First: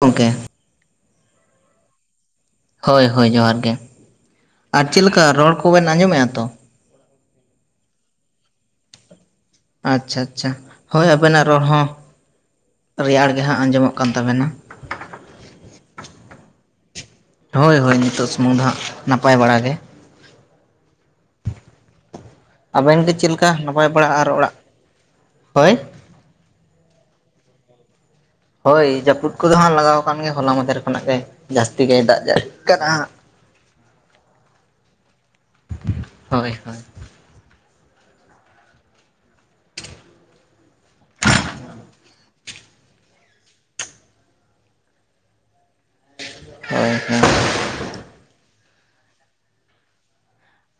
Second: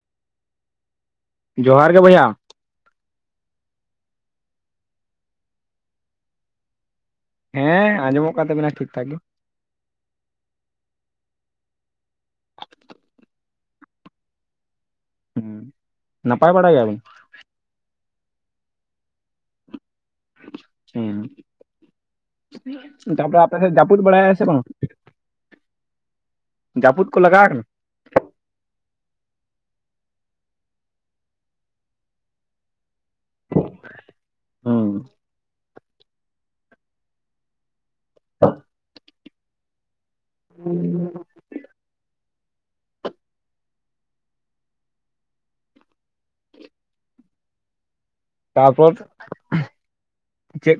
ᱜᱚᱝᱠᱮ ᱡᱚᱦᱟᱨ ᱜᱮ ᱵᱚᱭᱦᱟ ᱦᱳᱭ ᱦᱳᱭ ᱡᱚᱦᱟᱨ ᱜᱮ, ᱟᱨ ᱪᱮᱫ ᱞᱮᱠᱟ ᱨᱚᱲ ᱠᱚᱵᱮᱱ ᱟᱸᱡᱚᱢ ᱮᱜᱼᱟ ᱛᱚ? ᱦᱮᱸ ᱟᱸᱡᱚᱢᱚᱜ ᱠᱟᱱ ᱛᱟᱵᱮᱱᱟ ᱴᱷᱤᱠ ᱴᱷᱟᱠ ᱜᱮ᱾ ᱟᱪᱪᱷᱟ ᱟᱪᱪᱷᱟ ᱦᱳᱭ ᱟᱵᱮᱱᱟᱜ ᱨᱚᱲ ᱦᱚᱸ ᱨᱮᱭᱟᱲ ᱜᱮ ᱦᱟᱸᱜ ᱟᱸᱡᱚᱢᱚᱜ ᱠᱟᱱ ᱛᱟᱵᱮᱱᱟ᱾ ᱦᱮᱸ ᱱᱟᱯᱟᱭ ᱵᱟᱲᱟ ᱜᱮᱭᱟ ᱵᱤᱱ? ᱦᱳᱭ ᱦᱳᱭ ᱱᱤᱛᱚᱜ ᱥᱩᱢᱩᱝ ᱫᱚ ᱦᱟᱸᱜ, ᱱᱟᱯᱟᱭ ᱵᱟᱲᱟ ᱜᱮ᱾ ᱟᱵᱮᱱ ᱜᱮ ᱪᱮᱫ ᱞᱮᱠᱟ [unintelligible] [inaudible] ᱱᱟᱯᱟᱭ ᱡᱟᱯᱩᱛ ᱵᱟᱲᱟ ᱵᱟᱲᱟᱭ ᱟᱨ ᱥᱮ ᱚᱲᱟᱜ ᱵᱟᱝ? ᱦᱳᱭ ᱡᱟᱹᱯᱩᱫ ᱠᱚ ᱞᱟᱜᱟᱣ ᱠᱟᱱᱟ ᱦᱳᱭ ᱡᱟᱹᱯᱩᱫ ᱠᱚᱫᱚ ᱦᱟᱸᱜ ᱞᱟᱜᱟᱣ ᱟᱠᱟᱱ ᱜᱮᱭᱟ ᱦᱚᱞᱟ ᱢᱟᱫᱷᱮᱨ ᱠᱷᱚᱱᱟᱜ ᱜᱮ ᱡᱟᱹᱥᱛᱤ ᱜᱮ ᱫᱟᱜ ᱡᱟᱲᱤᱜ ᱠᱟᱱᱟ ᱦᱩᱸ ᱦᱳᱭ ᱦᱳᱭ ᱦ [inaudible] ᱦᱮᱸ [unintelligible] ᱦᱳᱭᱠᱷ [inaudible] ᱛᱟᱨᱯᱚᱨ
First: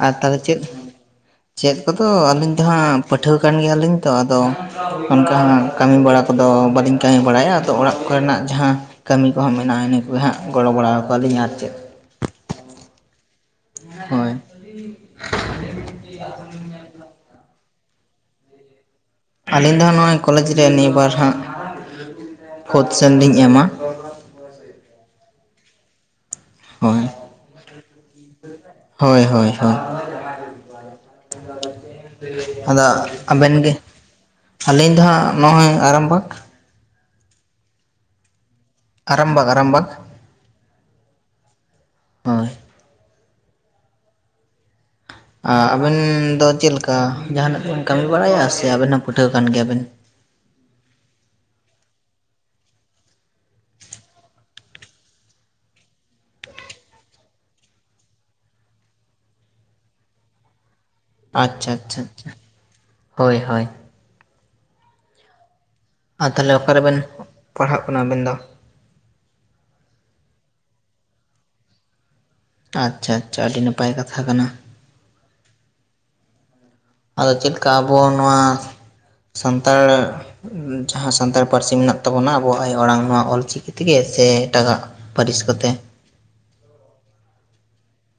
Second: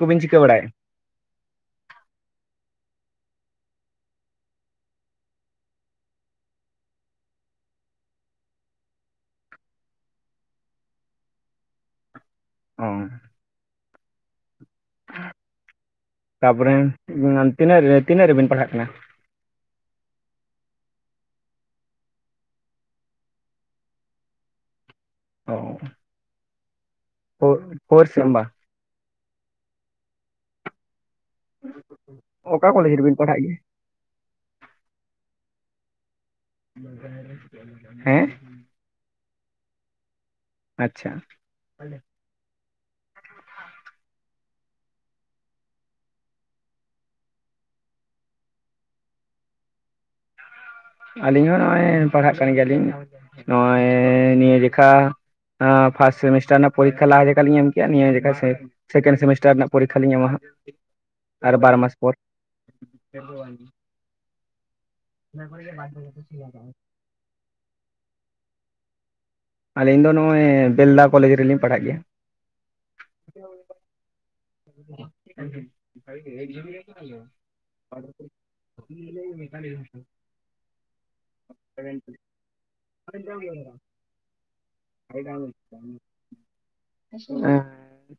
ᱟᱨ ᱛᱟᱞᱦᱮ ᱪᱮᱫ ᱪᱮᱫ ᱠᱚᱫᱚ ᱟᱹᱞᱤᱧ ᱫᱚ ᱦᱟᱸᱜ ᱯᱟᱹᱴᱷᱣᱟ ᱠᱟᱱ ᱜᱮᱭᱟᱞᱤᱧ ᱛᱚ ᱟᱫᱚ ᱚᱱᱠᱟ ᱦᱟᱸᱜ ᱠᱟᱹᱢᱤ ᱵᱟᱲᱟ ᱠᱚᱫᱚ ᱵᱟᱹᱞᱤᱧ ᱠᱟᱹᱢᱤ ᱵᱟᱲᱟᱭᱟ ᱟᱫᱚ ᱚᱲᱟᱜ ᱠᱚᱨᱮᱱᱟᱜ ᱡᱟᱦᱟᱸ ᱠᱟᱹᱢᱤ ᱠᱚᱦᱚᱸ ᱢᱮᱱᱟᱜᱼᱟ ᱤᱱᱟᱹ ᱠᱚᱜᱮ ᱦᱟᱸᱜ ᱜᱚᱲᱚ ᱵᱟᱲᱟ ᱠᱚ ᱟᱞᱤᱧ ᱟᱨ ᱪᱮᱫ ᱚ ᱦᱳᱭ [unintelligible] ᱛᱟᱯᱚᱨᱮ ᱛᱤᱱᱟᱹᱜ ᱛᱤᱱᱟᱹᱜ ᱨᱮᱵᱤᱱ ᱯᱟᱲᱦᱟᱜ ᱠᱟᱱᱟ ᱟᱹᱞᱤᱧ ᱫᱚᱜ ᱱᱚᱜᱼᱚᱭ ᱠᱚᱞᱮᱡᱽ ᱨᱮ ᱱᱤᱭᱟᱹ ᱵᱟᱨ ᱦᱟᱸᱜ ᱯᱷᱳᱨᱛ ᱥᱮᱱ ᱞᱤᱧ ᱮᱢᱟ ᱚ ᱦᱳᱭ [unintelligible] ᱦᱳᱭ ᱦᱳᱭ ᱦᱳᱭ [unintelligible] ᱚᱠᱟ ᱟᱫᱚ ᱠᱚᱞᱮᱡᱽ ᱨᱮᱵᱤᱱ ᱯᱟᱲᱦᱟᱜ ᱟᱵᱮᱱ ᱜᱮᱭᱟ ᱜᱮ ᱟᱹᱞᱤᱧ ᱫᱚ ᱦᱟᱸᱜ ᱱᱚᱜᱼᱚᱭ ᱟᱨᱟᱢᱵᱟᱜᱽ ᱦᱮᱸ ᱟᱨᱟᱢᱵᱟᱜᱽ ᱟᱨᱟᱢᱵᱟᱜᱽ ᱟᱪᱪᱷᱟ ᱦᱳᱭ ᱟᱵᱮᱱ ᱫᱚ ᱪᱮᱫ ᱞᱮᱠᱟ ᱡᱟᱦᱟᱱᱟᱜ ᱵᱮᱱ ᱠᱟᱹᱢᱤ ᱵᱟᱲᱟᱭᱟ ᱥᱮ ᱟᱵᱮᱱ ᱦᱚᱸ ᱯᱟᱹᱴᱷᱩᱣᱟᱹ ᱠᱟᱱ ᱜᱮᱭᱟ ᱵᱤᱱ ᱟᱹᱞᱤᱧ ᱦᱚᱸ ᱱᱚᱜᱼᱚᱭ ᱯᱟᱲᱦᱟᱜ ᱠᱟᱱ ᱜᱮᱭᱟᱞᱤᱧ ᱱᱤᱭᱟᱹᱡᱮᱠᱷᱟ ᱯᱷᱟᱥᱴ ᱥᱮᱢᱤᱥᱴᱟᱨ ᱨᱮᱱᱟᱜ ᱯᱚᱨᱤᱠᱷᱟ ᱞᱟᱦᱟ ᱡᱮᱷᱠᱟ ᱞᱤᱧ ᱮᱢ ᱠᱮᱭᱟ ᱱᱤᱭᱟᱹ ᱡᱷᱮᱠᱷᱟ ᱥᱮ ᱥᱮᱠᱮᱱᱰ ᱥᱮᱢᱤᱥᱴᱟᱨ ᱨᱮᱱᱟᱜ ᱯᱚᱨᱤᱠᱷᱟ ᱞᱤᱧ ᱮᱢᱟ ᱦᱟᱜ ᱟᱨ ᱟᱪᱪᱷᱟ ᱵᱟᱨ ᱢᱟᱥ ᱟᱪᱪᱷᱟ ᱯᱚᱨ ᱟᱪᱪᱷᱟ ᱦᱳᱭ ᱦᱳᱭ ᱜᱮ [inaudible] ᱟᱨ ᱛᱟᱦᱚᱞᱮ ᱚᱠᱟᱨᱮᱵᱮᱱ ᱯᱟᱲᱦᱟᱜ ᱠᱟᱱᱟ ᱟᱵᱮᱱ ᱫᱚ ᱟᱹᱞᱤᱧ ᱫᱚ ᱱᱚᱜᱼᱚᱭ ᱵᱮᱞᱫᱟ ᱠᱚᱞᱮᱡᱽ ᱨᱮᱞᱤᱧ ᱯᱟᱲᱦᱟᱜ ᱜᱮᱭᱟ ᱟᱪᱪᱷᱟ ᱟᱪᱪᱷᱟ ᱟᱹᱰᱤ ᱱᱟᱯᱟᱭ ᱠᱟᱛᱷᱟ ᱠᱟᱱᱟ [inaudible] ᱟᱫᱚ ᱪᱮᱫᱠᱟ ᱟᱵᱚ ᱱᱚᱣᱟ ᱥᱟᱱᱛᱟᱲ ᱡᱟᱦᱟᱸ ᱥᱟᱱᱛᱟᱲ ᱯᱟᱹᱨᱥᱤ ᱢᱮᱱᱟᱜ ᱛᱟᱵᱚᱱᱟ ᱟᱵᱚᱣᱟᱜ ᱟᱭᱳ ᱟᱲᱟᱝ ᱱᱚᱣᱟ ᱚᱞᱪᱤᱠᱤ ᱛᱮᱜᱮ ᱥᱮ ᱮᱴᱟᱜᱟᱜ ᱯᱟᱹᱨᱥᱤ ᱠᱚᱛᱮ